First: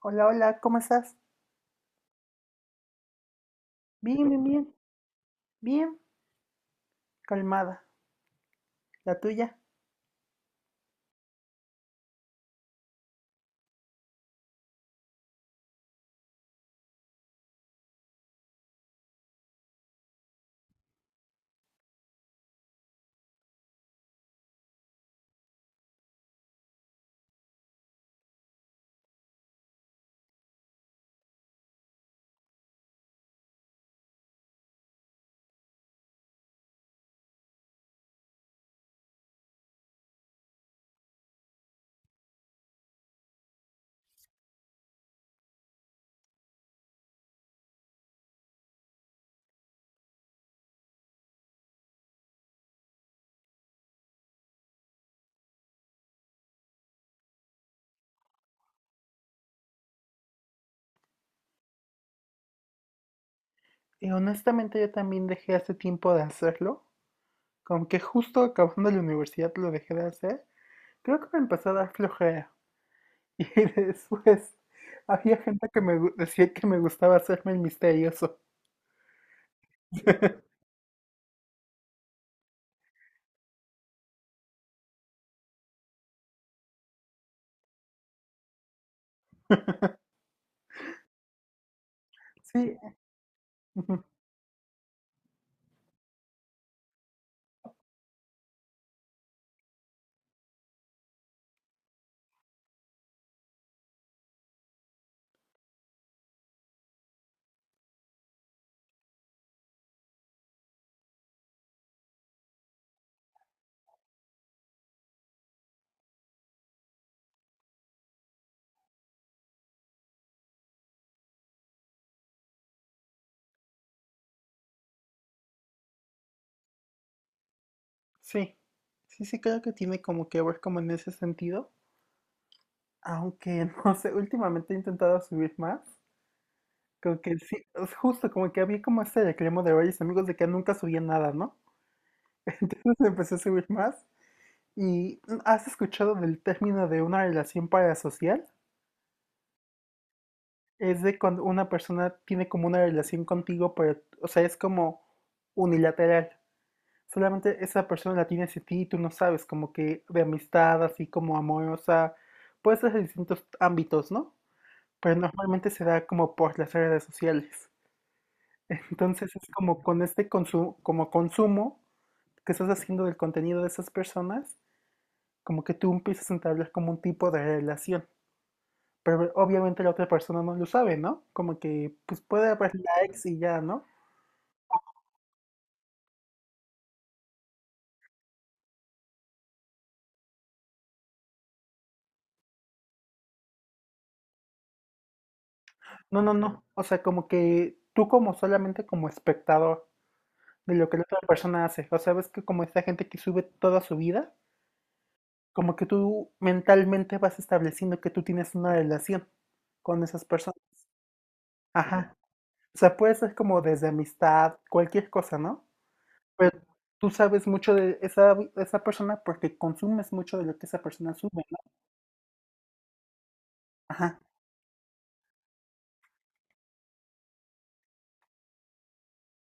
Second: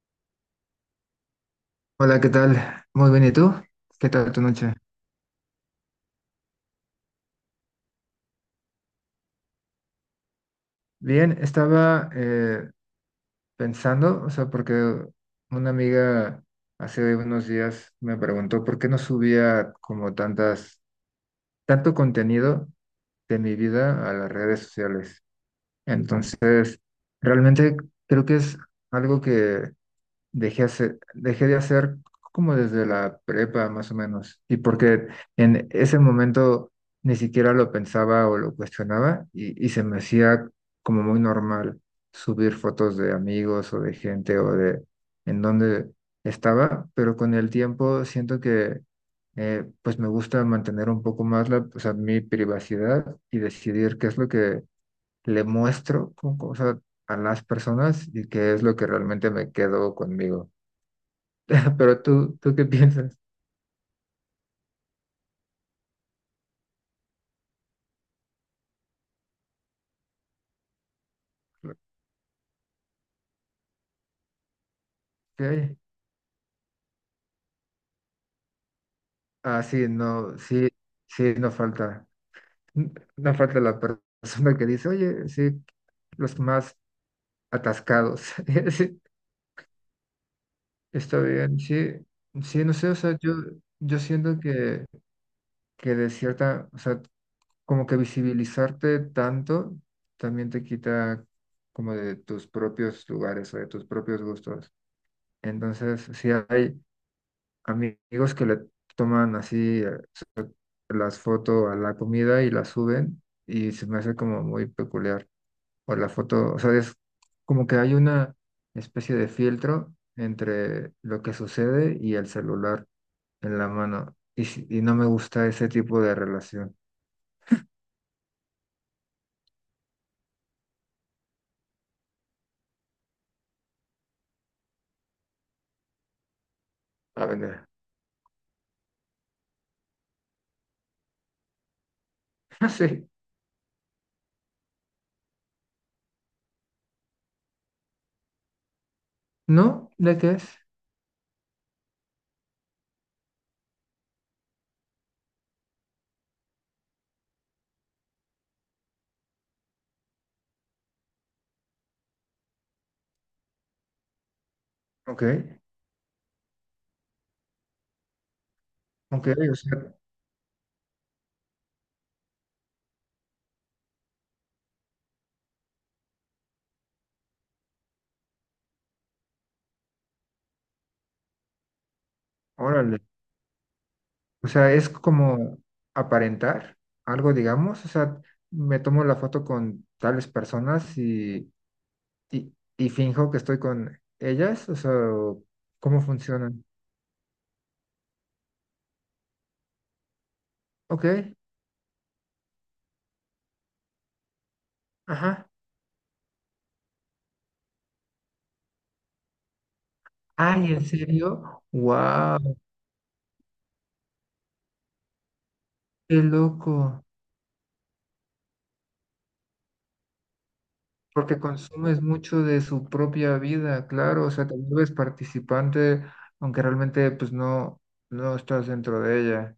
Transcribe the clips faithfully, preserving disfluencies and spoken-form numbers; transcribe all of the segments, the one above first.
Hola, hola, ¿cómo estás? Hola, ¿qué tal? Muy bien, ¿y tú? ¿Qué Bien, tal tu bien, bien, noche? bien, calmada. ¿La tuya? Bien, estaba eh, pensando, o sea, porque una amiga hace unos días me preguntó por qué no subía como tantas, tanto contenido de mi vida a las redes sociales. Entonces, realmente creo que es algo que dejé, hace- dejé de hacer como desde la prepa más o menos, y porque en ese momento ni siquiera lo pensaba o lo cuestionaba y, y se me hacía como muy normal subir fotos de amigos o de gente o de en donde estaba, pero con el tiempo siento que eh, pues me gusta mantener un poco más la, o sea, mi privacidad y decidir qué es lo que le muestro con, o sea, a las personas y qué es lo que realmente me quedo conmigo. Pero tú, ¿tú qué piensas? Y honestamente yo también dejé hace tiempo de hacerlo, como que justo acabando la universidad lo dejé de hacer. Creo que me empezó a dar flojera. Y después había gente ¿Qué? que me gu- decía que me gustaba hacerme el misterioso. Ah, sí, no, sí, sí, no falta, n- no falta la per- persona que dice, oye, sí, los más atascados. Sí, está bien, sí, sí, no Sí, sé, o sea, yo, yo ujú, siento que, que de cierta, o sea, como que visibilizarte tanto también te quita como de tus propios lugares o de tus propios gustos. Entonces, sí hay amigos que le toman así. Las foto a la comida y las suben y se me hace como muy peculiar. O la foto, o sea, es como que hay una especie de filtro entre lo que sucede y el celular en la mano. Y, si- y no me gusta ese tipo de relación. sí, sí, sí, creo que tiene como que ver como en ese sentido. Aunque no sé, últimamente he intentado subir más. Como A que sí, ver, es justo como que había como este reclamo de varios amigos de que nunca subía nada, ¿no? no. Entonces empecé a subir más. ¿Y has escuchado del término de una relación parasocial? ¿No? ¿De qué es? Es de cuando una persona tiene como una relación contigo, pero, o sea, es como unilateral. Solamente esa persona la tiene hacia ti y tú no sabes, como que de amistad, así como amorosa. Puede ser de distintos ámbitos, ¿no? Pero Ok, normalmente se da como por las redes sociales. ok, Entonces es o como sea, con este consumo, como consumo que estás haciendo del contenido de esas personas, como que tú empiezas a entablar como un tipo de relación. Pero obviamente la otra persona no lo sabe, ¿no? Como que pues puede haber órale. likes y ya, ¿no? O sea, es como aparentar algo, digamos. O sea, me tomo la foto con tales personas y y, y finjo que estoy con ellas, o sea, o ¿cómo No, no, funcionan? no. O sea, como que tú como solamente como espectador de lo que la Ok, otra persona hace. O sea, ves que como esta gente que sube toda su vida, ajá. como que tú mentalmente vas estableciendo que tú tienes una relación con esas personas. Ay, ¿en serio? Ajá. ¡Wow! O sea, puede ser como desde amistad, cualquier cosa, ¿no? ¡Qué Pero loco! tú sabes mucho de esa, de esa persona porque consumes mucho de lo que esa persona Porque sube, ¿no? consumes mucho de su propia vida, Ajá, claro, o sea, te vuelves participante, aunque realmente pues no, no estás dentro de ella.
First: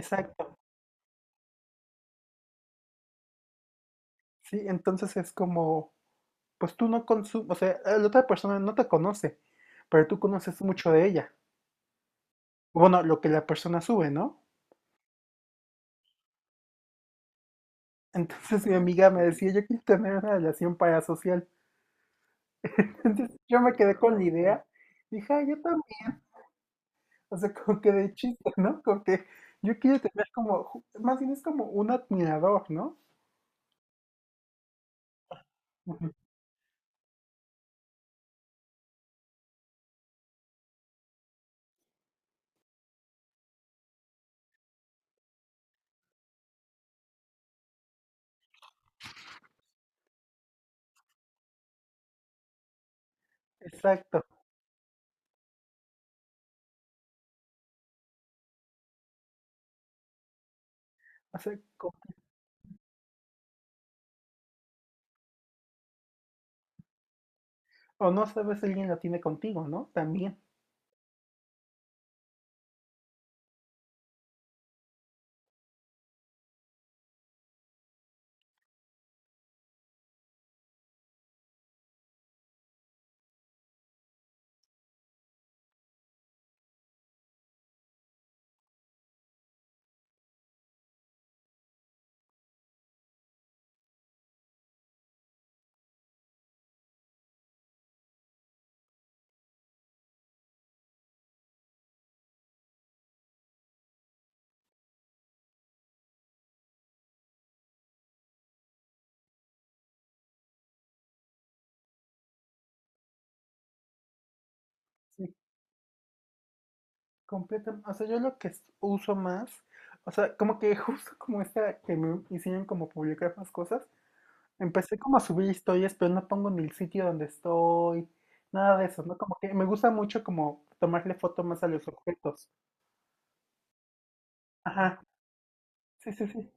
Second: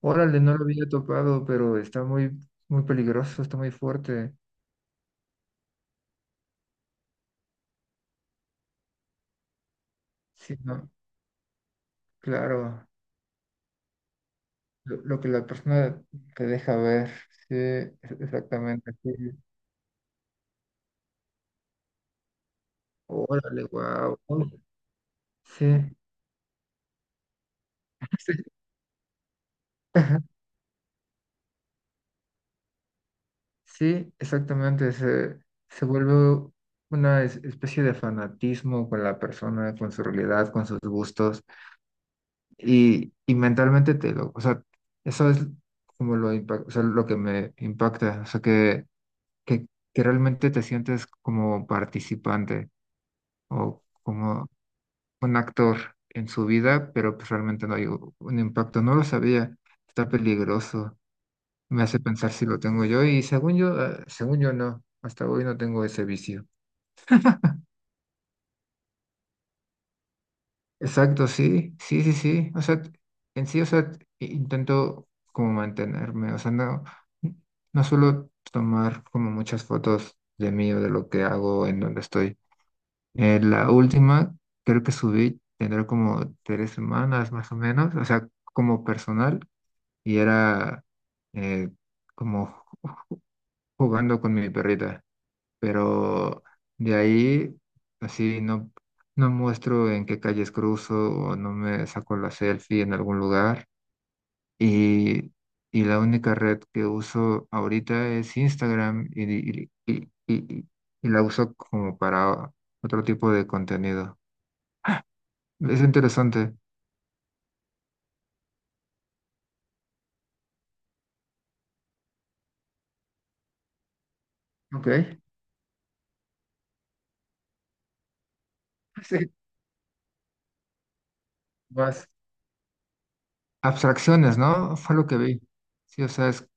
Órale, no lo había topado, pero está muy, muy peligroso, está muy fuerte. Sí, entonces es como, pues tú no consumes, o sea, la otra persona no te conoce, pero tú Sí, conoces no, mucho de ella. claro, Bueno, lo que la persona sube, ¿no? lo, lo que la persona te deja ver, sí, e- Entonces mi exactamente, sí. amiga me decía, yo quiero tener una relación parasocial. Entonces yo Órale, me quedé con wow. la idea, dije, "Ay, yo Sí, O sea, como que de chiste, ¿no? Como que yo quiero ajá, tener como, ju- más bien es como un admirador, ¿no? sí, exactamente. Se, se Ujú, vuelve una es- especie de fanatismo con la persona, con su realidad, con sus gustos. Y, y mentalmente te lo, o sea, eso es como lo, impa- o sea, lo que me impacta. O sea, que, que, que realmente te sientes como participante o exacto. como un actor en su vida, pero pues realmente no hay u- un impacto. No lo sabía. Está peligroso. O sea, Me co- hace pensar si lo tengo yo y según yo, eh, según yo no, hasta hoy no tengo ese vicio. o no sabes si alguien lo tiene contigo, ¿no? También. Exacto, sí, sí, sí, sí. O sea, en sí, o sea, i- intento como mantenerme, o sea, no, no suelo tomar como muchas fotos de mí o de lo que hago, en donde estoy. Eh, la última, creo que subí, tendrá como tres semanas más o menos, o sea, como personal y era eh, como jugando con mi perrita. Pero de ahí así no, no muestro en qué calles cruzo o no me saco la selfie en algún lugar. Y, y la única red que uso ahorita es Instagram y, y, y- y- y- y la uso como para otro tipo de contenido. Sí, Es interesante. completamente. O sea, yo lo que s- uso más, o sea, como que justo como esta que me hicieron como publicar más cosas, Ok. empecé como a subir historias, pero no pongo ni el sitio donde estoy, nada de eso, ¿no? Sí, Como que me gusta mucho como tomarle foto más a los más objetos. abstracciones, ¿no? Fue Ajá, lo que vi. Sí, o sí, sí, sea, es sí.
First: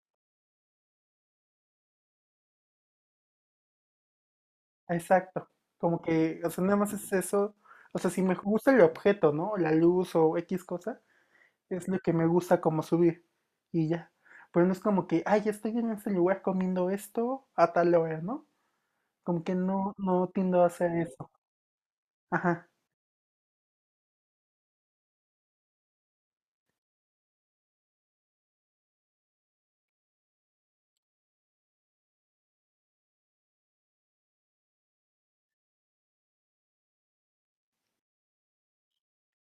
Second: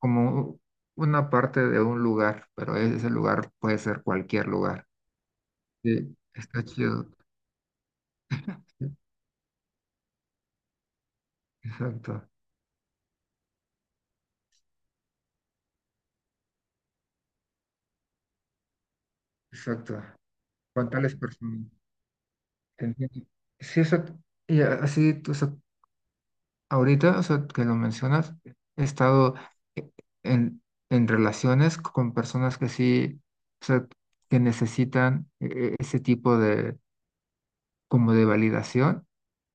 como una parte de un lugar, pero ese lugar puede ser cualquier lugar. Exacto, como Sí, que, o sea, está nada más chido. es eso, o sea, si me gusta el Sí, objeto, ¿no? La luz o X cosa, es lo que exacto, me gusta como subir y ya. Pero no es como que, ay, estoy en este lugar comiendo esto a tal hora, ¿no? Como que no, exacto. no tiendo a Con hacer tales eso. personas. Ajá, Te entiendo. Sí, o sea, y así, o sea, ahorita, o sea, que lo mencionas, he estado e- en, en relaciones con personas que sí, o sea, que necesitan e- e- ese tipo de, como de validación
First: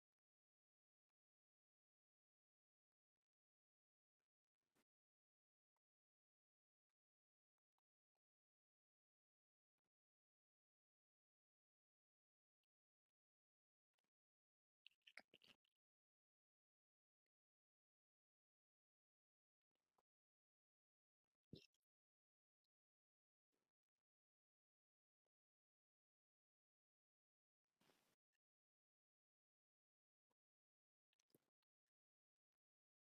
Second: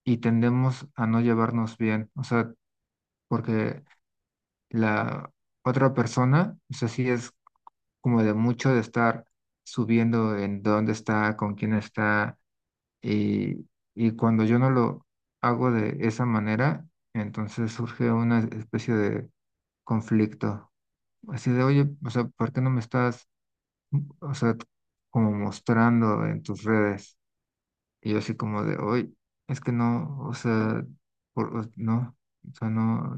y tendemos a no llevarnos bien, o sea, porque la otra persona, o sea, sí es como de mucho de estar subiendo en dónde está, con quién está, y, y cuando yo no lo hago de esa manera, entonces surge una especie de conflicto, así de, oye, o sea, ¿por qué no me estás, o sea, como mostrando en tus redes? Y yo así como de, oye, es que no, o sea, por- no, o sea, no,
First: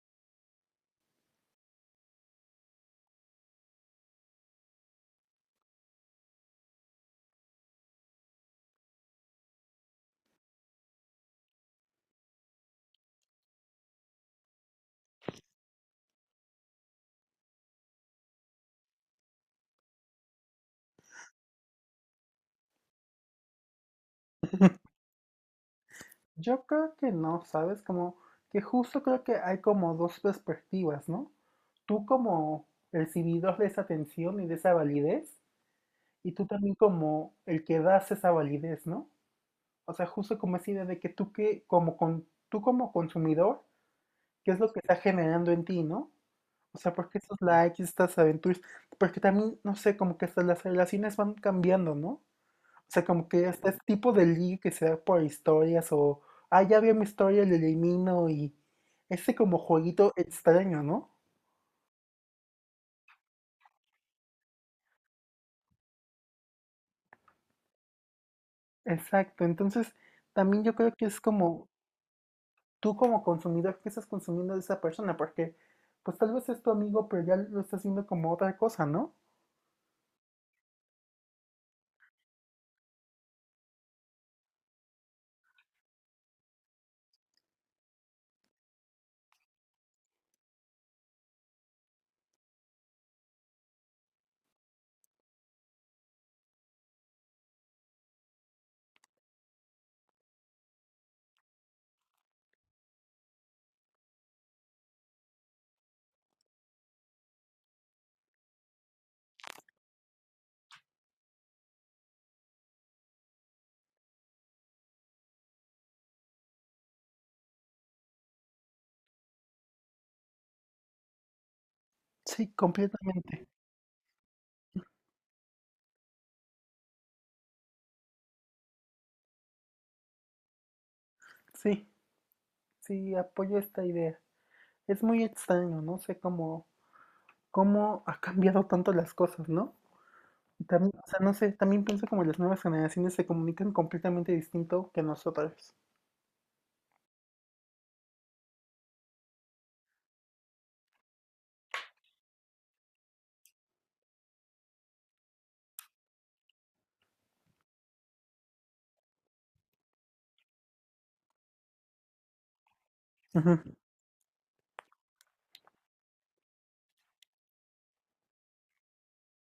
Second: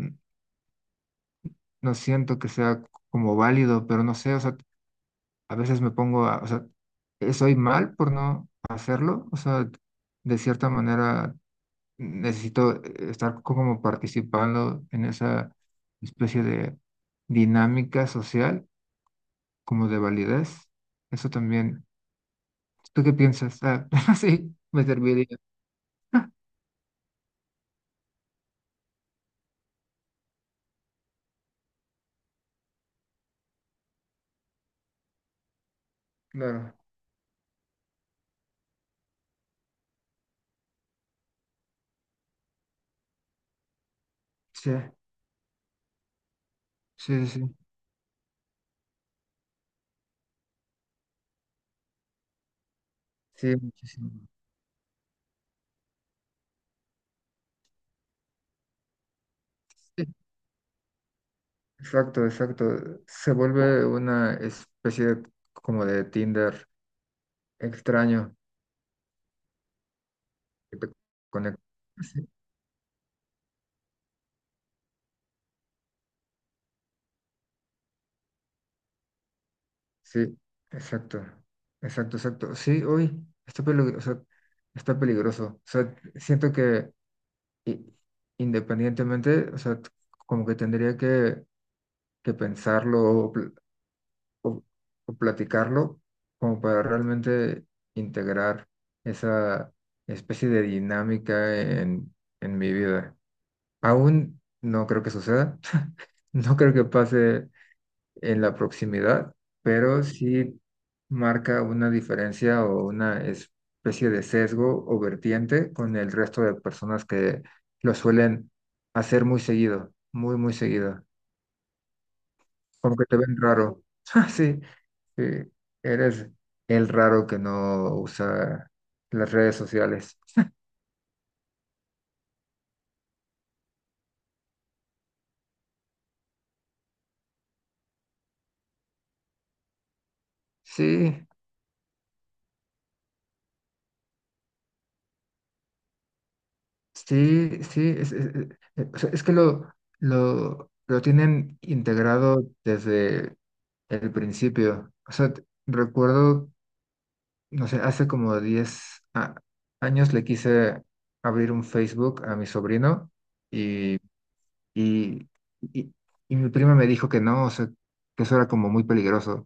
no siento que sea como válido, pero no sé, o sea, a veces me pongo a, o sea, eh, soy mal por no hacerlo, o sea, de cierta manera necesito eh, estar como participando en esa especie de dinámica social, como de validez. Eso también. ¿Tú qué piensas? Ah, sí, me serviría. yo creo que no, ¿sabes? Como que justo creo que hay como dos perspectivas, ¿no? Tú como recibidor de esa atención y de esa validez, y tú Claro, también como el que das esa validez, ¿no? O sea, justo como esa idea de que tú que, como con, tú como consumidor, ¿qué es sí, lo que está generando en ti, no? O sea, porque sí, estos sí, likes, estas aventuras, porque también, no sé, como que hasta las relaciones van cambiando, ¿no? O sea, como que sí, hasta este muchísimo. tipo de ligue que se da por historias o, ah, ya vi mi historia, le elimino y ese como Sí, jueguito extraño, ¿no? exacto, exacto. Se vuelve una especie como de Tinder extraño. Exacto, entonces también yo Que te creo que es conecta. como Sí, tú como consumidor, ¿qué estás consumiendo de esa persona? Porque pues tal vez es tu amigo, pero ya lo estás viendo como otra cosa, ¿no? sí, exacto, exacto, exacto. Sí, hoy está peligroso, está peligroso. O sea, siento que i- independientemente, o sea, t- como que tendría que, que pensarlo o, pl- o- o platicarlo como para realmente integrar esa especie de dinámica en, en mi vida. Aún no creo que suceda, no creo que pase en la proximidad, pero sí marca una diferencia o una especie de sesgo o vertiente con el resto de personas que lo suelen hacer muy seguido, muy, muy seguido. Sí, Como que te ven completamente. raro. Ah, sí, sí, eres el raro que no usa las redes sociales. Sí, sí, apoyo esta idea. Es muy extraño, no sé cómo, cómo ha cambiado tanto las cosas, ¿no? Y también, o sea, Sí, no sé, también pienso como las nuevas generaciones se comunican completamente distinto que nosotros. sí, sí, es, es- es- eh, o sea, es que lo, lo, lo tienen integrado desde el principio. O sea, t- recuerdo, no sé, hace como diez a- años le quise abrir un Facebook a mi sobrino Ujú. y y, y, y mi prima me dijo que no, o sea, que eso era como muy peligroso,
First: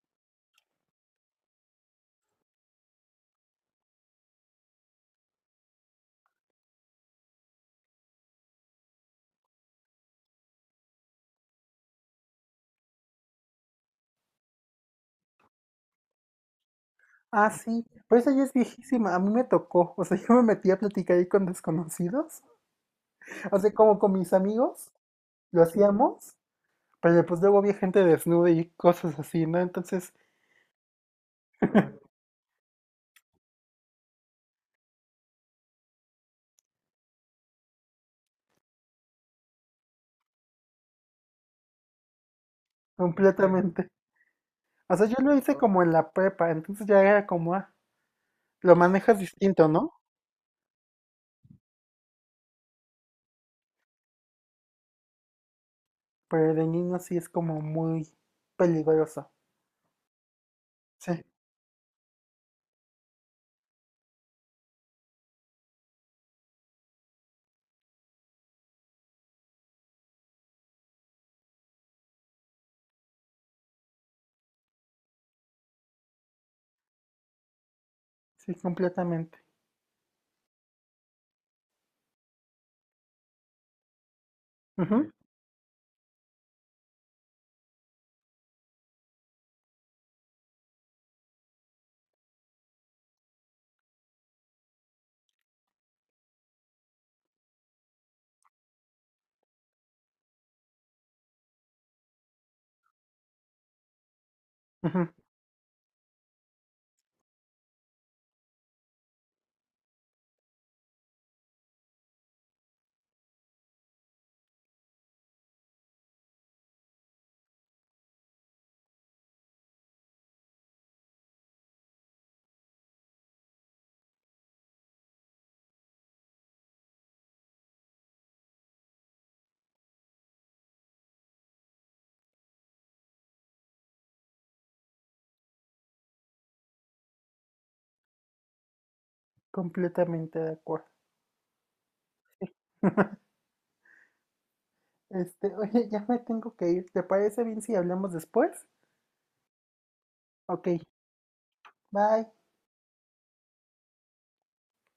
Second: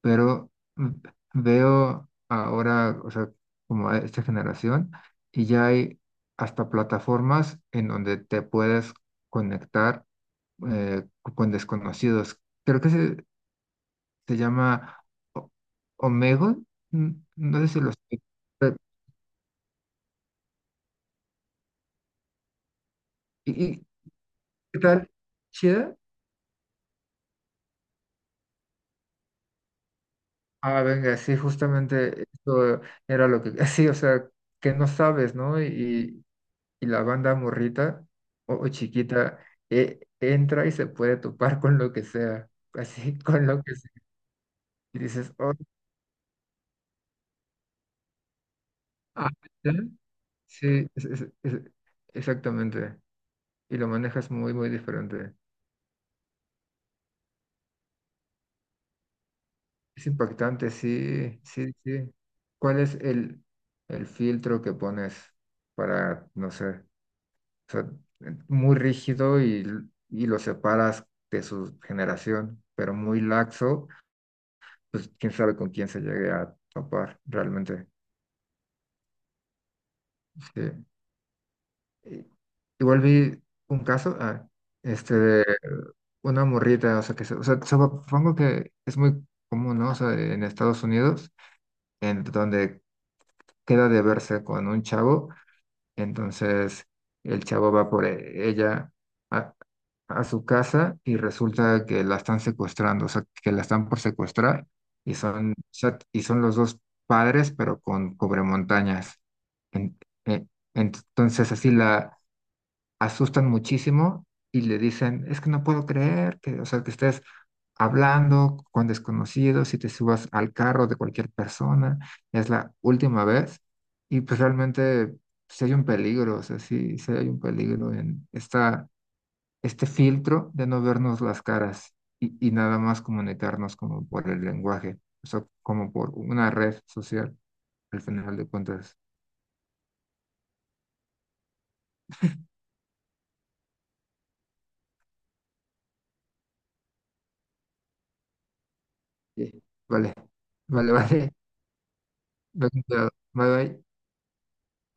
pero v- veo ahora, o sea, como a esta generación, y ya hay hasta plataformas en donde te puedes conectar eh, co- con desconocidos. Creo que se, se llama O- Omegle, n- Ah, no sé si sí, lo pero sé. esa ya es viejísima, a mí me tocó, o sea, yo me metí a platicar ahí con desconocidos, ¿Y, o sea, y como con mis qué amigos, tal? lo ¿Chida? hacíamos. Pero pues luego había gente desnuda y cosas así, ¿no? Entonces, Ah, venga, sí, justamente eso era lo que, sí, o sea, que no sabes, ¿no? Y, y la banda morrita o, o chiquita eh, entra y se puede topar con lo que sea, así, con lo que completamente. sea. O Y sea, yo dices, lo oh, hice como en la prepa, entonces ya era como, ah, lo manejas ah, distinto, ¿ya? ¿no? Sí, es- es- es- exactamente. Y lo manejas muy, muy diferente. Pero de niño sí es como muy peligroso. Es impactante, Sí, sí, sí, sí. ¿Cuál es el, el filtro que pones para, no sé? O sea, muy rígido y, y lo separas de su generación, pero muy laxo, pues quién sabe con quién se llegue a topar realmente. sí, completamente. Sí. Y- Igual vi un caso, ah, Ujú, este, de una morrita, o sea, que, se- o sea, supongo que es muy común, ¿no? O sea, en Estados Unidos, en donde queda de verse con un chavo. Entonces el chavo va por e- ella a, a su casa y resulta que la están secuestrando, o sea, que la están por secuestrar ujú, y son, o sea, y son los dos padres, pero con cobremontañas. En- en- entonces así la asustan muchísimo y le dicen, es que no puedo creer que, o sea, que estés hablando con desconocidos y te subas al carro de cualquier persona, es la última vez. Y pues realmente sí hay un peligro, o sea, sí, sí hay un peligro en esta, este filtro de no vernos las caras y, y nada más comunicarnos como por el lenguaje, o sea, como por una red social, al final de cuentas. completamente de acuerdo. Este, oye, ya me tengo que ir. ¿Te parece bien si hablamos después? Sí. Vale, Ok, vale, vale. bye. Bye, bye.